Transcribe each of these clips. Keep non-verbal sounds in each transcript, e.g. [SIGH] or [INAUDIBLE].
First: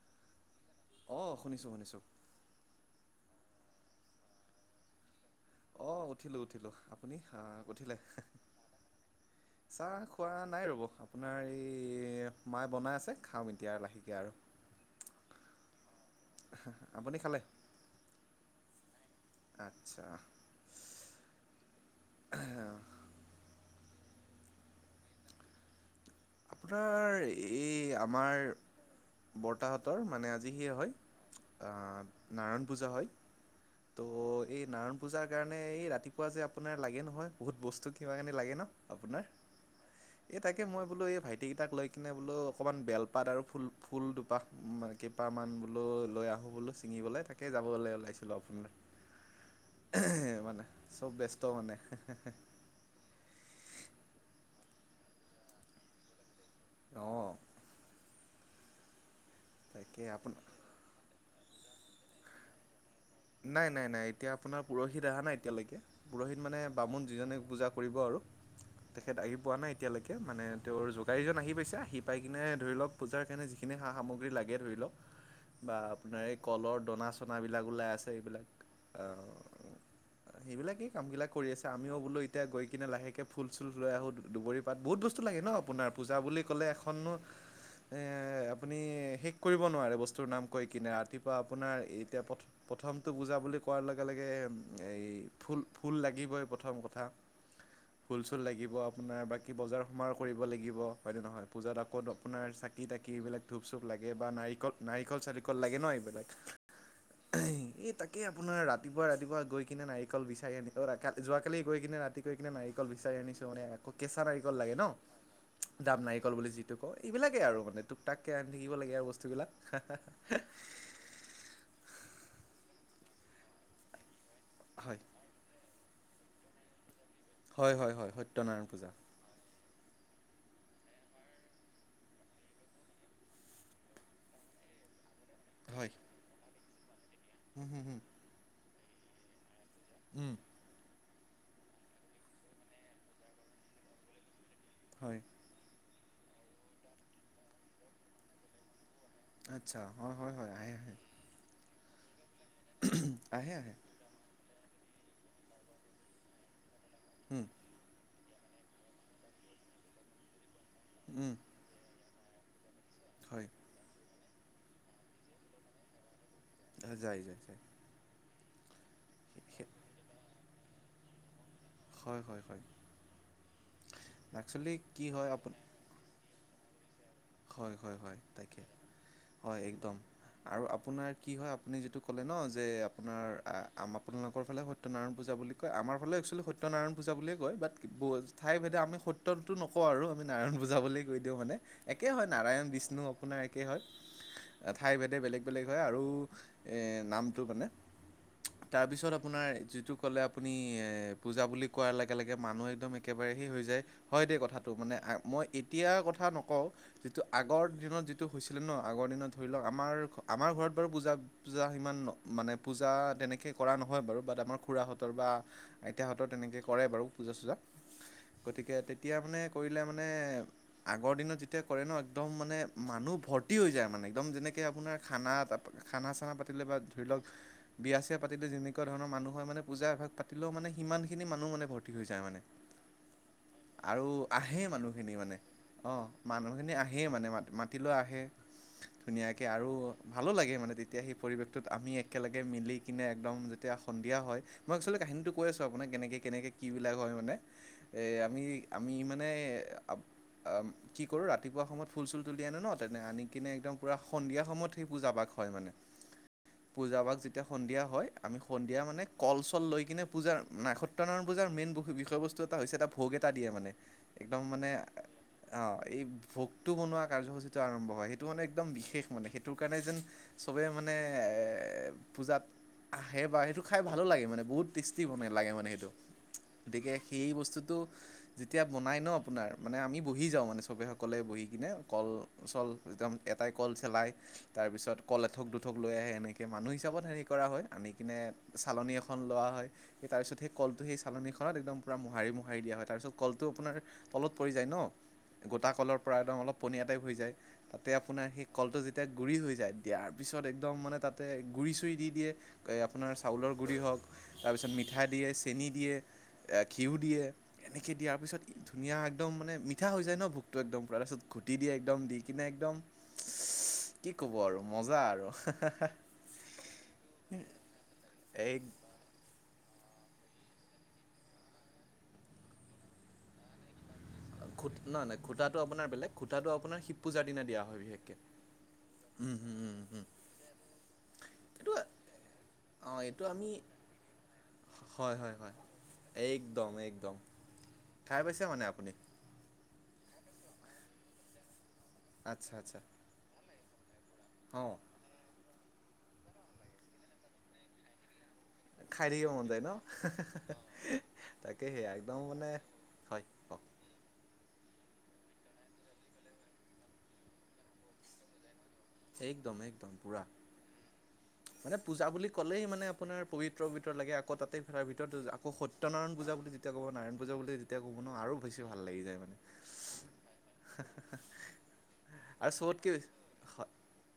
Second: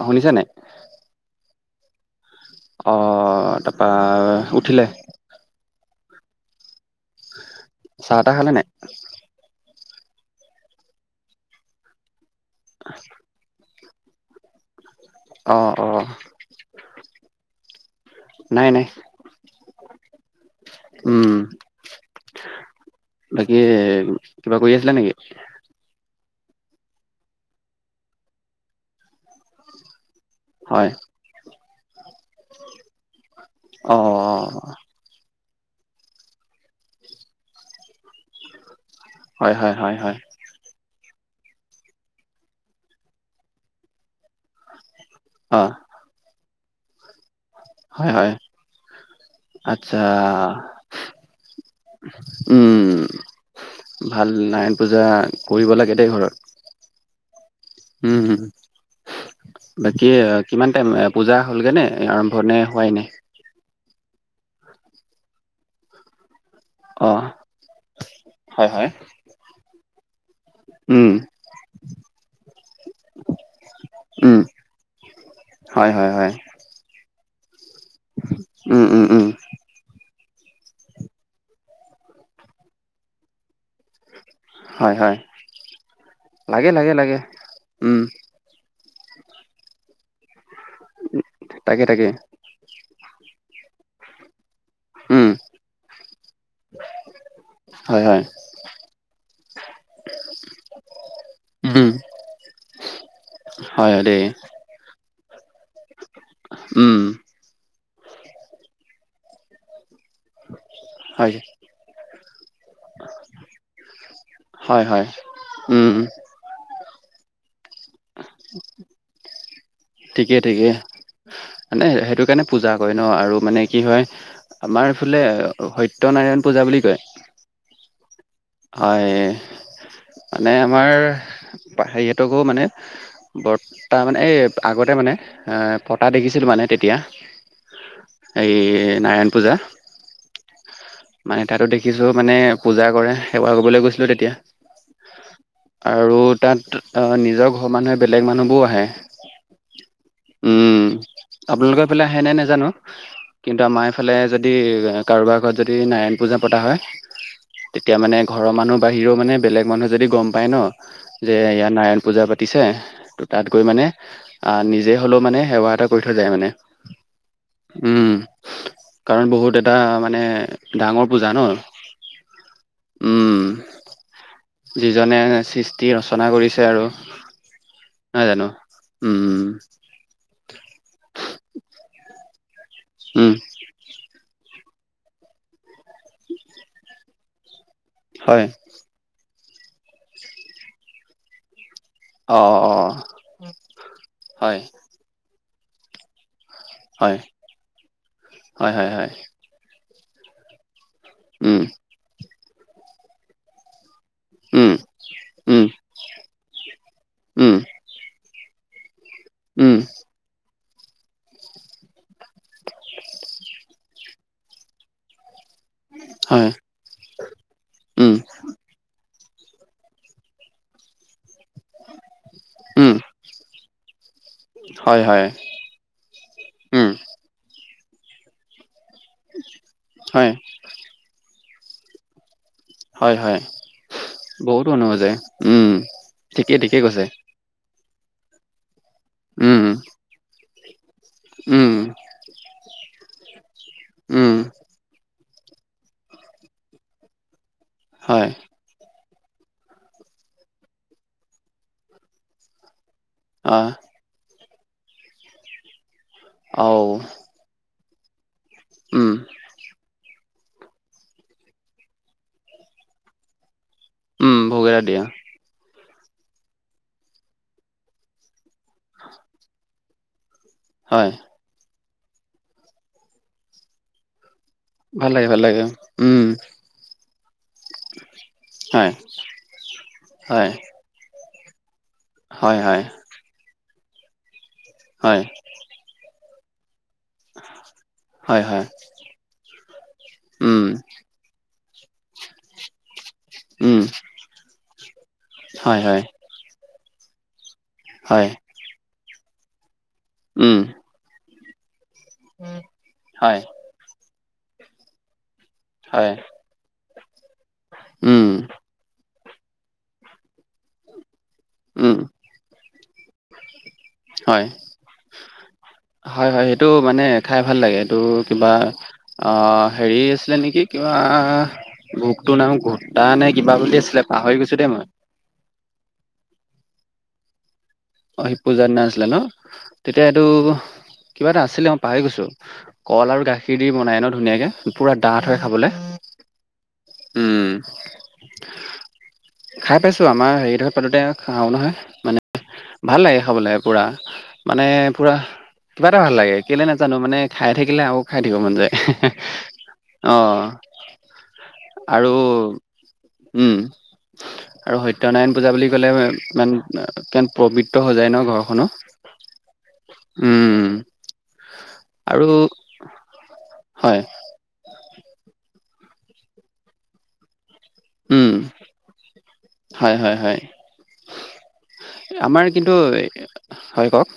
অ শুনিছা নাই? অ শুনিছো, শুনিছো। অ তাপা উঠিলে? অ উঠিলো উঠিলো, আপুনি আ উঠিলে? চাহ তাহ খালে নাই চাহ খোৱা নাই ৰ'ব আপোনাৰ এই মায়ে বনাই আছে খাম এতিয়া আৰু লাহেকে আৰু। অ অ। আপুনি খালে? নাই নাই আচ্ছা উম বাকী কিবা কৰি আছিলা নেকি? আপোনাৰ এই আমাৰ বৰ্তাহঁতৰ মানে আজি হেই হয়। আ নাৰায়ণ পূজা হয় অ' ত' এই অ' নাৰায়ণ পূজাৰ কাৰণে এই ৰাতিপুৱা যে আপোনাৰ লাগে নহয় বহুত বস্তু কিবা কানি লাগে ন আপোনাৰ। হয় হয় হয় হয় এই তাকে মই বোলো এই ভাইটিকেইটাক লৈ কিনে বোলো অকণমান বেলপাত আৰু ফুল ফুল দুপাহ মানে কেইপামান অ' বোলো লৈ আহো বোলো ছিঙিবলে তাকেই যাবলে হয় হয় ওলাইছিলো আপোনাৰ আচ্ছা এহ মানে চব ব্যস্ত মানে হে হে হে। উম ভাল নাৰায়ণ পূজা কৰিব লাগে দেই ঘৰত। অ উম হম তাকে বাকী আপোনাৰ কিমান নাৰায়ণ পূজা হ'লগৈ নে আৰম্ভ নে হোৱাই নাই? নাই নাই নাই এতিয়া আপোনাৰ পোৰহিত অহা নাই এতিয়ালৈকে পোৰহিত মানে বামুণ অ' যিজনে পূজা কৰিব আৰু হয় হয় তেখেত আহি পোৱা নাই এতিয়ালৈকে মানে তেওঁৰ উম যোগাৰীজন আহি পাইছে আহি পাই কিনে ধৰি লওক পূজাৰ কাৰণে যিখিনি সা সামগ্ৰী উম লাগে ধৰি লওক বা হয় হয় আপোনাৰ হয় এই কলৰ দনা চনাবিলাক ওলাই আছে এইবিলাক উম উম আ উম অ সেইবিলাকেই কামবিলাক কৰি আছে আমিও বোলো এতিয়া গৈ কিনে লাহেকে ফুল চুল লৈ আহো দুবৰি তাত হয় বহুত হয় বস্তু লাগে ন আপোনাৰ পূজা বুলি ক'লে লাগে লাগে এখনো লাগে উম এ আপুনি শেষ কৰিব নোৱাৰে বস্তুৰ নাম কৈ কিনে ৰাতিপুৱা আপোনাৰ তাকে তাকে এতিয়া প্ৰথ প্ৰথমটো পূজা বুলি কোৱাৰ লগে লগে এই উম ফুল ফুল লাগিবই প্ৰথম কথা। হয় হয় ফুল চুল লাগিব আপোনাৰ বাকী বজাৰ সমাৰ কৰিব লাগিব হয়নে নহয়? উম, পূজাত আকৌ আপোনাৰ চাকি তাকি এইবিলাক ধূপ চুপ হয়, হয় লাগে দেই। বা নাৰিকল নাৰিকল চাৰিকল লাগে ন এইবিলাক। উম। এই তাকে আপোনাৰ ৰাতিপুৱা ৰাতিপুৱা গৈ কিনে নাই নাৰিকল বিচাৰি আনি অ হয়, যোৱাকালি গৈ কিনে ৰাতি গৈ কিনে নাৰিকল বিচাৰি আনিছো মানে আকৌ কেঁচা নাৰিকল লাগে হয়, হয়। উম, ন। দাব উম, নাৰিকল বুলি যিটো কই এইবিলাকেই আৰু মানে টুক টাককে আনি থাকিব লাগে আৰু বস্তুবিলাক হা। ঠিকেই ঠিকেই মানে সেইটো কাৰণে পূজা কৰে ন আৰু মানে কি হয় আমাৰ হয় এইফালে সত্যনাৰায়ণ পূজা বুলি কয়। হয় হয় হয় স হয় মানে আমাৰ হেৰি হঁতকো মানে বৰ তাৰ মানে এই আগতে মানে এ হয় পতা দেখিছিলো মানে তেতিয়া। হুম হুম হুম এই নাৰায়ণ পূজা। উম। মানে তাতো দেখিছো মানে পূজা কৰে সেৱা কৰিবলৈ গৈছিলো তেতিয়া। হয় আৰু তাত নিজৰ অ ঘৰৰ মানুহে বেলেগ মানুহবোৰ আহে। আচ্ছা হয় হয় হয় আহে উম, আহে। আপোনালোকৰ ফালে আহে নাই নেজানো আহে কিন্তু আহে আমাৰ এইফালে যদি কাৰোবাৰ ঘৰত যদি নাৰায়ণ পূজা পতা হয়, উম তেতিয়া মানে ঘৰৰ মানুহ বাহিৰেও মানে বেলেগ মানুহে যদি গম পায় ন উম যে ইয়াত নাৰায়ণ পূজা পাতিছে, ত, হয় তাত গৈ মানে নিজে হ'লেও মানে সেৱা এটা কৰি থৈ যায় মানে। যায়-যায়-যায়। উম কাৰণ বহুত এটা মানে ডাঙৰ পূজা ন। হয় হয় হয় একচুৱেলি উম কি যিজনে হয় চিচ যি ৰচনা কৰিছে আৰু। হয়-হয়-হয়, নহয় জানো তাকে উম হয়, একদম আৰু আপোনাৰ কি হয় আপুনি যিটো ক'লে ন যে আপোনাৰ উম আ আপোনালোকৰ ফালে সত্যনাৰায়ণ পূজা বুলি কয় আমাৰ ফালে একচুৱেলি সত্যনাৰায়ণ পূজা বুলিয়ে কয় বাট হয় ঠাই ভেদে আমি সত্য কীৰ্তনতো নকও আৰু আমি নাৰায়ণ পূজা বুলি কৈ দিও মানে একে হয় অ নাৰায়ণ, অ বিষ্ণু আপোনাৰ একেই হয় হয় ঠাইভেদে বেলেগ - বেলেগ হয় আৰু এহ হয় নামটো মানে হয় হয় হয় তাৰপিছত আপোনাৰ যিটো ক'লে আপুনি পূজা উম বুলি কোৱাৰ লগে-লগে মানুহ একদম একেবাৰেহি হৈ যায়। হয় দেই কথাটো উম মানে মই উম এতিয়া কথা নকও যিটো উম আগৰ দিনত যিটো টো হৈছিলে ন আগৰ দিনত ধৰি লওক উম আমাৰ - আমাৰ ঘৰত বাৰু বুজা পূজা সিমান মানে পূজা তেনেকৈ কৰা নহয় বাৰু বাট আমাৰ খুৰাহঁতৰ বা আইতাহৰ হয় তেনেকৈ কৰে বাৰু পূজা-চূজা উম গতিকে তেতিয়া মানে কৰিলে মানে আগৰ দিনত যেতিয়া কৰে ন একদম মানে উম মানুহ ভৰ্তি হৈ যায় মানে। একদম যেনেকৈ আপোনাৰ হয় হয় খানা-খানা চানা পাতিলে বা উম ধৰি লওক বিয়া চিয়া পাতিলে যেনেকৈ তেনেুৱা ধৰণৰ মানুহ মানে পূজা এভাগ হয়, পাতিলেও মানে সিমানখিনি মানুহ মানে ভৰ্তি হৈ য মানে। হয়, হয়, আৰু বহুত আহেই অনুভৱ মানুহখিনি যায়, মানে উম। অ। ঠিকেই, মানুহখিনি ঠিকেই কৈছে, আহেই মানে মা মাতিলেও আহে ধুনীয়াকৈ উম, আৰু ভালো লাগে মানে। তেতিয়া সেই পৰিৱেশটোত উম, আমি একেলগে মিলি কিনে একদম যেতিয়া সন্ধিয়া উম, হয় মই আচলতে কাহিনীটো কৈ আছো আপোনাক কেনেকৈ কেনেকৈ কি বিলাক হয় মানে এই হয়, আমি আমি মানে কি কৰো ৰাতিপুৱা সময়ত ফুল চুল তুলি আনো ন তেনে আনি কিনে আহ, একদম পূৰা সন্ধিয়া সময়ত সেই পূজা পাক হয় মানে আও, পূজা পাগ যেতিয়া সন্ধিয়া হয়। আমি সন্ধিয়া মানে উম, কল চল লৈ কিনে পূজাৰ ন সত্যনাৰায়ণ পূজাৰ মেইন বিষয় বস্তু এটা হৈছে এটা ভোগ এটা দিয়ে মানে। উম, একদম ভোগ মানে এটা দিয়ে, অ, এই ভোগটো বনোৱা কাৰ্যসূচীটো আৰম্ভ হয় সেইটো মানে একদম বিশেষ মানে সেইটোৰ কাৰণে যেন চবে মানে হয়, পূজাত আহে বা সেইটো খাই ভালো লাগে মানে বহুত টেষ্টি ভাল মানে ভাল লাগে মানে সেইটো। উম, গতিকে সেই বস্তুটো যেতিয়া হয়, বনাই ন আপোনাৰ মানে আমি বহি যাও হয়, মানে। ছবি সকলে বহি কিনে কল হয়, চল হয়, একদ এটাই কল চেলাই তাৰপিছত হয়, কল এথোক। থোক লৈ আহে এনেকৈ মানুহ হিচাপত হেৰি কৰা হয় আনি কিনে হয়, হয়, চালনী এখন লোৱা হয়। স তাৰপিছত সেই উম, কলটো সেই চালনিখনত একদম পুৰা মোহাৰি মোহাৰি দিয়া হয় তাৰপিছত কলটো আপোনাৰ উম, তলত পৰি যায় ন। গোটা হয়, কলৰ হয়, পৰা একদম অলপ পনীয়া টাইপ হৈ যায় তাতে আপোনাৰ হয়, সেই কলটো যেতিয়া গুড়ি হৈ যায়। দিয়াৰ পিছত উম, একদম মানে তাতে গুড়ি- চুৰি দি দিয়ে আপোনাৰ হয়, চাউলৰ গুড়ি হওক তাৰপিছত মিঠাই দিয়ে, চেনি দিয়ে, হয়, ঘিউ দিয়ে। এনেকৈ দিয়াৰ উম, পিছত ধুনীয়া একদম মানে মিঠা হৈ যায় ন ভোকটো একদম পূৰা তাৰপিছত ঘুটি দিয়ে উম, একদম দি [UNINTELLIGIBLE] কিনে একদম কি কব আৰু মজা আৰু। হয়-হয় সেইটো মানে খাই ভাল লাগে সেইটো কিবা এই অ, হেৰি আছিলে নেকি কিবাগ্ৰুপটোৰ নাম ঘোটা নে কিবা বুলি আছিলে। পাহৰি গৈছো খু দেই মই নাই খুটাটো আপোনাৰ বেলেগ খুটাটো আপাৰ শিট পূজাৰ দিনা দিয়া হয় বিশেষক। অ, শিট পূজাৰ দিনা আছিলে ন, তেতিয়া এইটো কিবা এটা এইটো আছিলে মই পাহৰি গৈছো। অঁ কল এইটো আৰু আমি গাখীৰ দি বনাই ন ধুনীয়াকে পুৰা ডাঠ হয় খাবলে। একদম - একদম উম, খাই পাইছে মানে আপুনি। খাই পাইছো। আমাৰ হেৰিটোত পাতোতে খাও নহয়। মানে আচ্ছা - আচ্ছা। ভাল লাগে খাবলৈ পূৰা মানে অঁ পুৰা কিবা এটা ভাল লাগে কেলে নাজানো মানে খাই থাকিলে আকৌ খাই থাকিব মন যায়। খাই থাকিব মন যায় ন। অ', [INAUDIBLE] তাকে সে আৰু একদম মানে হয় ক উম। আৰু সত্যনাৰায়ণ পূজা বুলি ক'লে ইমান কি পবিত্ৰ হৈ যায় ন ঘৰখনো। একদম, একদম পূৰা। উম মানে পূজা আৰু বুলি ক'লেই মানে আপোনাৰ পবিত্ৰ পবিত্ৰ হয় লাগে আকৌ তাতে তাৰ ভিতৰত আকৌ সত্যনাৰায়ণ পূজা বুলি যেতিয়া ক'ব নাৰায়ণ পূজা বুলি এতিয়া ক'ব নো উম আৰু বেছি ভাল লাগি যায় হয় হয় হয় মানে। আমাৰ আৰু কিন্তু চবতকে বেছ হ- হয় কওক।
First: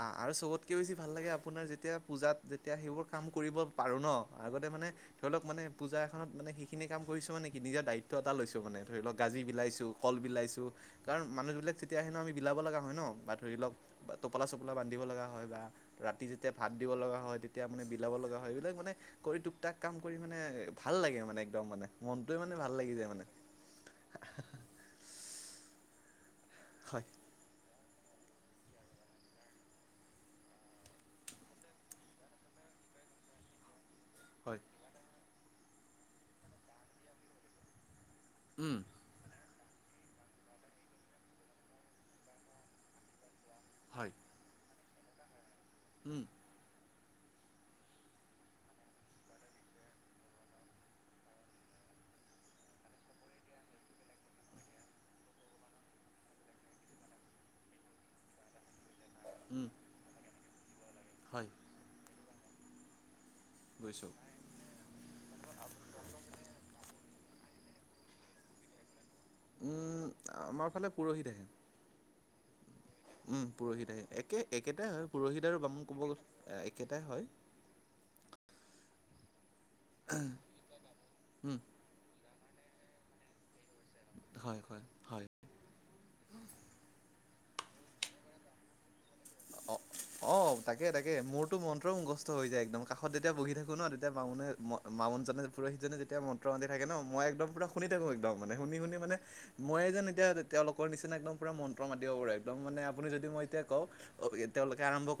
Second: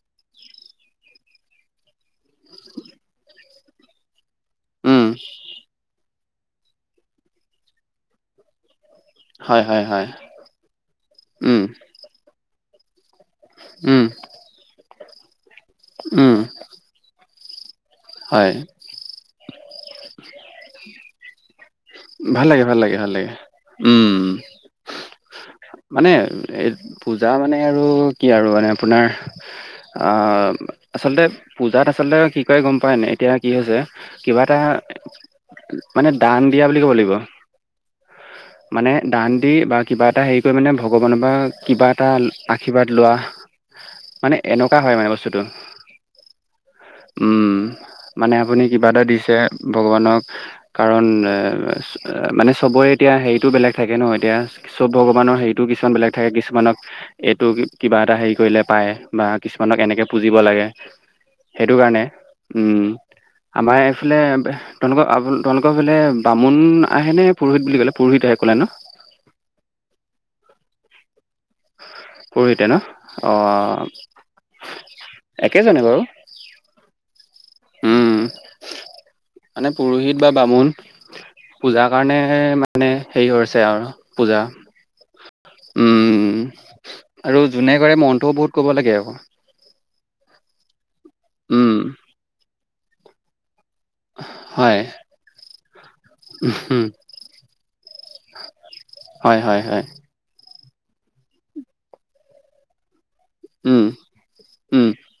অ আৰু চবতকৈ বেছি ভাল লাগে আপোনাৰ যেতিয়া পূজাত যেতিয়া সেইবোৰ কাম কৰিব পাৰোঁ ন। আগতে মানে উম ধৰি লওক মানে পূজা এখনত মানে সেইখিনি কাম কৰিছো মানে কি নিজৰ দায়িত্ব এটা লৈছো মানে। ধৰি লওক গাজি হয় হয় বিলাইছোঁ, হয় কল বিলাইছোঁ। কাৰণ উম মানুহবিলাক তেতিয়া আহে ন আমি বিলাব লগা হয় ন। বাট- ধৰি লওক উম টোপলা চপলা বান্ধিব লগা হয় বা ৰাতি উম যেতিয়া ভাত দিব লগা হয় তে- তিয়া মানে বিলাব লগা হয়। এইবিলাক মানে কৰি টপ টাক কাম কৰি মানে ভাল লাগে মানে একদম মানে। মনটোৱে ভাল মানে লাগে ভাল লাগি লাগে যায় ভাল মানে লাগে উম। মানে এ হয় পূজা মানে আৰু কি আৰু মানে আপোনাৰ- অ আচলতে পূজাত আচলতে কি কয় গম পায় নাই? এতিয়া কি হৈছে- কিবা এটা হয় মানে দান দিয়া বুলি ক'ব লাগিব। উম মানে- দান দি বা কিবা এটা হেৰি কৰি মানে ভগৱানৰ পৰা কিবা এটা আশীৰ্বাদ লোৱা। হয়। মানে এনেকুৱা হয় মানে বস্তুটো। হম। উম মানে আপুনি কিবা এটা দিছে ভগৱানক। কাৰণ এ মানে চবৰে এতিয়া হেৰিতটো বেলেগ থাকে ন। এতিয়া- চব ভগৱানৰ হেৰিটো কিছুমান বেলেগ থাকে। কিছুমানক এইটো কিবা এটা হেৰি কৰিলে পায়। বা উম কিছুমানক এনেকে পুজিব লাগে। হয়। সেইটো কাৰণে উম আমাৰ বুজিছোঁ এইফালে তেওঁলোকৰ আপ তেওঁলোকৰ ফালে- উম আহেনে পুৰোহিত বুলি ক'লে, পুৰোহিত আহে কলে ন। আমাৰ ফালে পুৰোহিত আহে। পুৰোহিতে ন। অ উম পুৰোহিত আহে। একে একেটাই হয় পুৰোহিত আৰু একেজনে বামুণ বাৰু ক'ব গলে একেটাই হয়। উম মানে পুৰোহিত বা বামুণ। উম, পূজাৰ কাৰণে মানে হেৰি হৈছে আৰু। পূজা হয় হয়। হয়। আৰু যোনে কৰে মন্ত্ৰও বহুত ক'ব লাগে আক। অ অ তাকে তাকে মোৰতো উম মন্ত্ৰ মুখস্থ হৈ যায় একদম কাষত যেতিয়া বহি থাকো ন তেত- যেতিয়া মামুণে হয় মামুণজনে পুৰোহিতজনে যেতিয়া মন্ত্ৰ মাতি থাকে উম ন, মই একদম পুৰা শুনি থাকোঁ একদমানে শুনি শুনি মানে- হয় হয়। মই হয় যেন এতিয়া তেওঁলোকৰ নিচিনা একদম পূৰা মন্ত্ৰ মাতিব পাৰো। একদম মানে আপুনি যদি মই- উম কওক তেওঁলোকে উম আৰম্ভ- [UNINTELLIGIBLE]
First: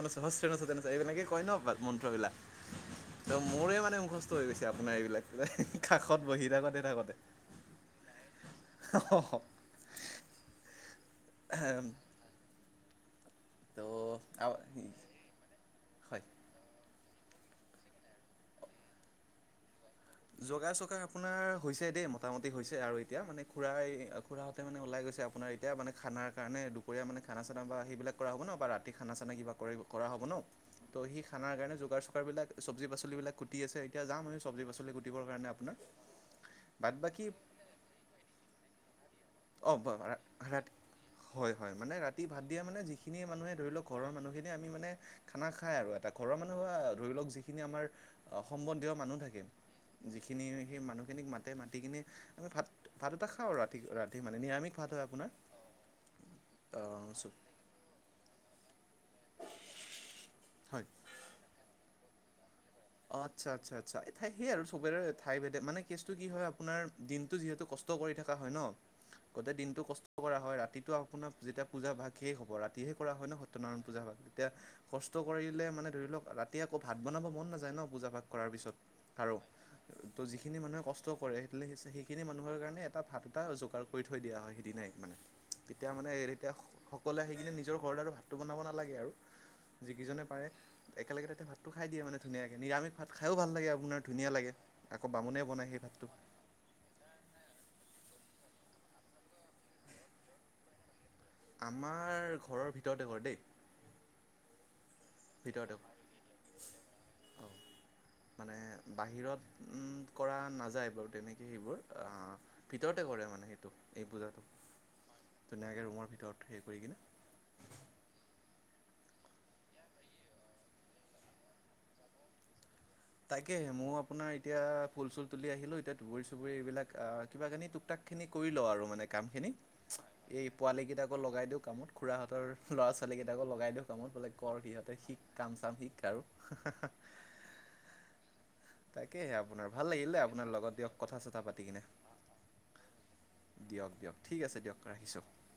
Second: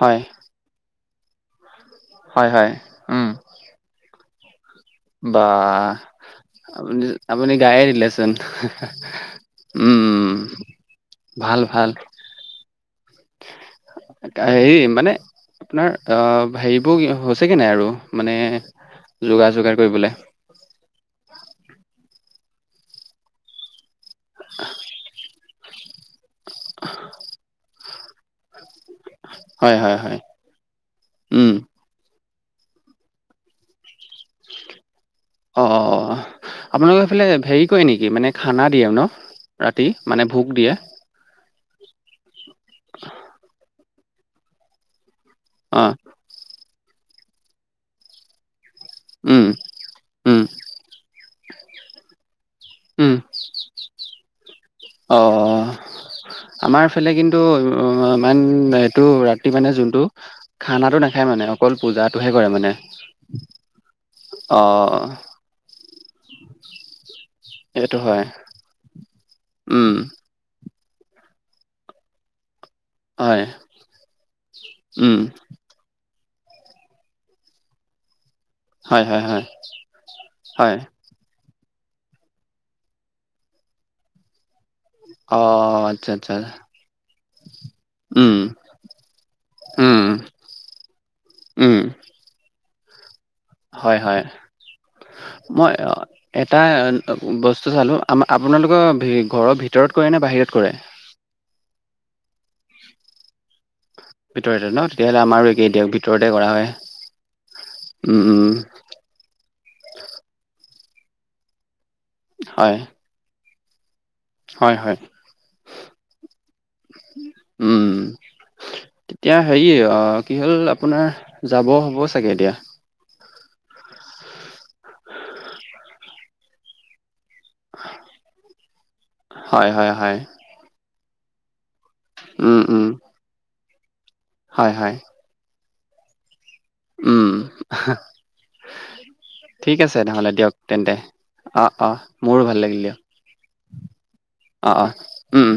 হয় এনেকে কয় ন এপাল মন্ত্ৰবিলাক হয় হয় উম ত মোৰে মানে মুখস্থ- হৈ গৈছে আপোনাৰ এইবিলাক বা কাষত বহি থাকোঁতে আপুনি থাকোঁতে। আপুনি গায়ে দিলেচোন, উম ভাল ভাল। ত' আ হে মানে আপোনাৰ অ হয়। হেৰিবোৰ হৈছেগৈ নাই আৰু মানে যোগা যোগাৰ কৰিবলে? জোগাৰ চোগাৰ আপোনাৰ হৈছে দেই মোটামুটি হৈছে আৰু এতিয়া মানে খুৰা আ খুৰাহঁতে মানে ওলাই গৈছে আপোনাৰ এতিয়া মানে খানা কাৰণে, দুপৰীয়া মানে খানা চানা সেইবিলাক কৰা হ'ব ন বাৰাত খানা চানা কিবা কৰি হয় হয় কৰা হয় হ'ব ন, তো সেই উম খানাৰ কাৰণে যোগাৰ চোগাৰবিলাক। চবজি পাচলি বিলাক কুটি আছে, এতিয়া যামহে চবজি পাচলি কুটি- অঁ অঁ আপোনালোকে বাকী এইফালে হেৰি কৰে নেকি মানে খানা দিয়ে ন। অ' ৰাতি ব ৰা মানে ভোক দিয়ে। ৰাতি হয় হয় মানে ৰাতি ভাত দিয়া মানে যিখিনি মানুহে ধৰি লওঁক ঘৰৰ মানুহখিনি আমি মানে খানা খাই আৰু অ', এটা। ঘৰৰ মানুহ বা ধৰি লওঁক যিখিনি আমাৰ সম্বন্ধীয় মানুহ থাকে। উম, উম, যিখিনি সেই মানুহখিনিক মাতে মাতি কিনে আমি ভাত ভাত উম, দুটা খাওঁ ৰাতি ৰাতি, মানে নিৰামিষ ভাত হয় অ আপোনাৰ আমাৰ ফালে অ' চু কিন্তু অ ই‌ ইমান এইটো ৰাতি মানে যোনটো হয় খানাটো ন, হে মানে অকল পূজাটোহে কৰে মানে। আচ্ছা আচ্ছা আচ্ছা এইঠাই সেই আৰু সবৰে অ', ঠাই ভেদে মানে। কেচটো কি হয় আপোনাৰ দিনটো যিহু কষ্ট কৰি থ হয় ন। গোটেই দিনটো উম, কষ্ট কৰা হয় ৰা, তো আপোনাৰ যেতিয়া পূজা ভাগ সেই হ'ব ৰাত, ৰাতিহে কৰা হয় ন সত্য নাৰায়ণ পূজা ভাগ তেতিয়া কষ্ট উম, কৰিলে মানে ধৰি লওক ৰাতি আকৌ ভাত বনাব মন নাযায়। ন, পূজা ভাগ কৰা পিছত হয়, হয়, কাৰো। হয়, ত‌ যিখিনি হয়। মানুহ কচ, ত কৰে সেই সেইখিনি মানুহৰ কাৰণে এটা ভাত এটা যোগাৰ কৰি থৈ দিয়া হয় সেইদিনাই। অ', তেতিয়া আচ্ছা, মানে আচ্ছা, তেতিয়া সকলোৱে আহি কিনে নিজৰ ঘৰত আৰু উম, ভাতটো বনাব নালাগে আৰু উম, যিকেইজনে পাৰে একেলগে তাতে ভাতটো উম, খাই দিয়ে মানে। ধুনীয়াকৈ নিৰামিষ ভাত খায়ো ভাল লাগে, হয়, আপোনাৰ হয়, ধুনীয়া লাগে আকৌ বামুণে বনায় মই সেই ভাতটো। এটা বস্তু চালোঁ। আ আপোনালোকৰ ঘৰৰ ভিতৰত কৰে নে বাহিৰত কৰে? আমাৰ ঘৰৰ ভিতৰতে কৰে দেই। ভিতৰতে ন। তেতিয়াহ'লে আমাৰো একেই ভিতৰতে দিয়ক ঘৰ ভিতৰতে কৰা অ' হয়। উম মানে উম, বাহিৰত উম কৰা নাযায় বাৰু তেনেকৈ সেইবোৰ হয় ভিতৰত তে কৰে মানে সেইটো এই পূজাটো। হয় হয়। ধুনীয়াকে ৰুমৰ ভিতৰত হেৰি কৰি। কিনে উম। তেতিয়া হেৰি অ কি হ'ল আপোনাৰ যাব হ'ব চাগে এতিয়া। তাকে মোৰ আপোনাৰ এতিয়া ফুল চুল তুলি আহিলো এতিয়া। দুৱৰী চুবৰী এইবিলাক কিবা কৰে নি টোকটাক, খিনি কৰি লওঁ আৰু মানে। কামখিনি হয় হয় হয় এই পোৱালীকেইটাকো লগাই দিওঁ কামত খুৰাহঁতৰ উম উম ল'ৰা ছোৱালীকেইটাকো লগাই দিওঁ। কামত বোলে কৰ হয় হয় সিহঁতে শিক, কাম চাম শিক আৰু উম হা, তাকেহে আপোনাৰ ঠিক ভাল আছে লাগিলে নহলে আপোনাৰ দিয়ক লগত তেন্তে কথা চথা পাতি অ কিনে অ মোৰো ভাল লাগিল দিয়ক। দিয়ক দিয়ক ঠিক আছে অঁ দিয়ক ৰাখিছোঁ। অঁ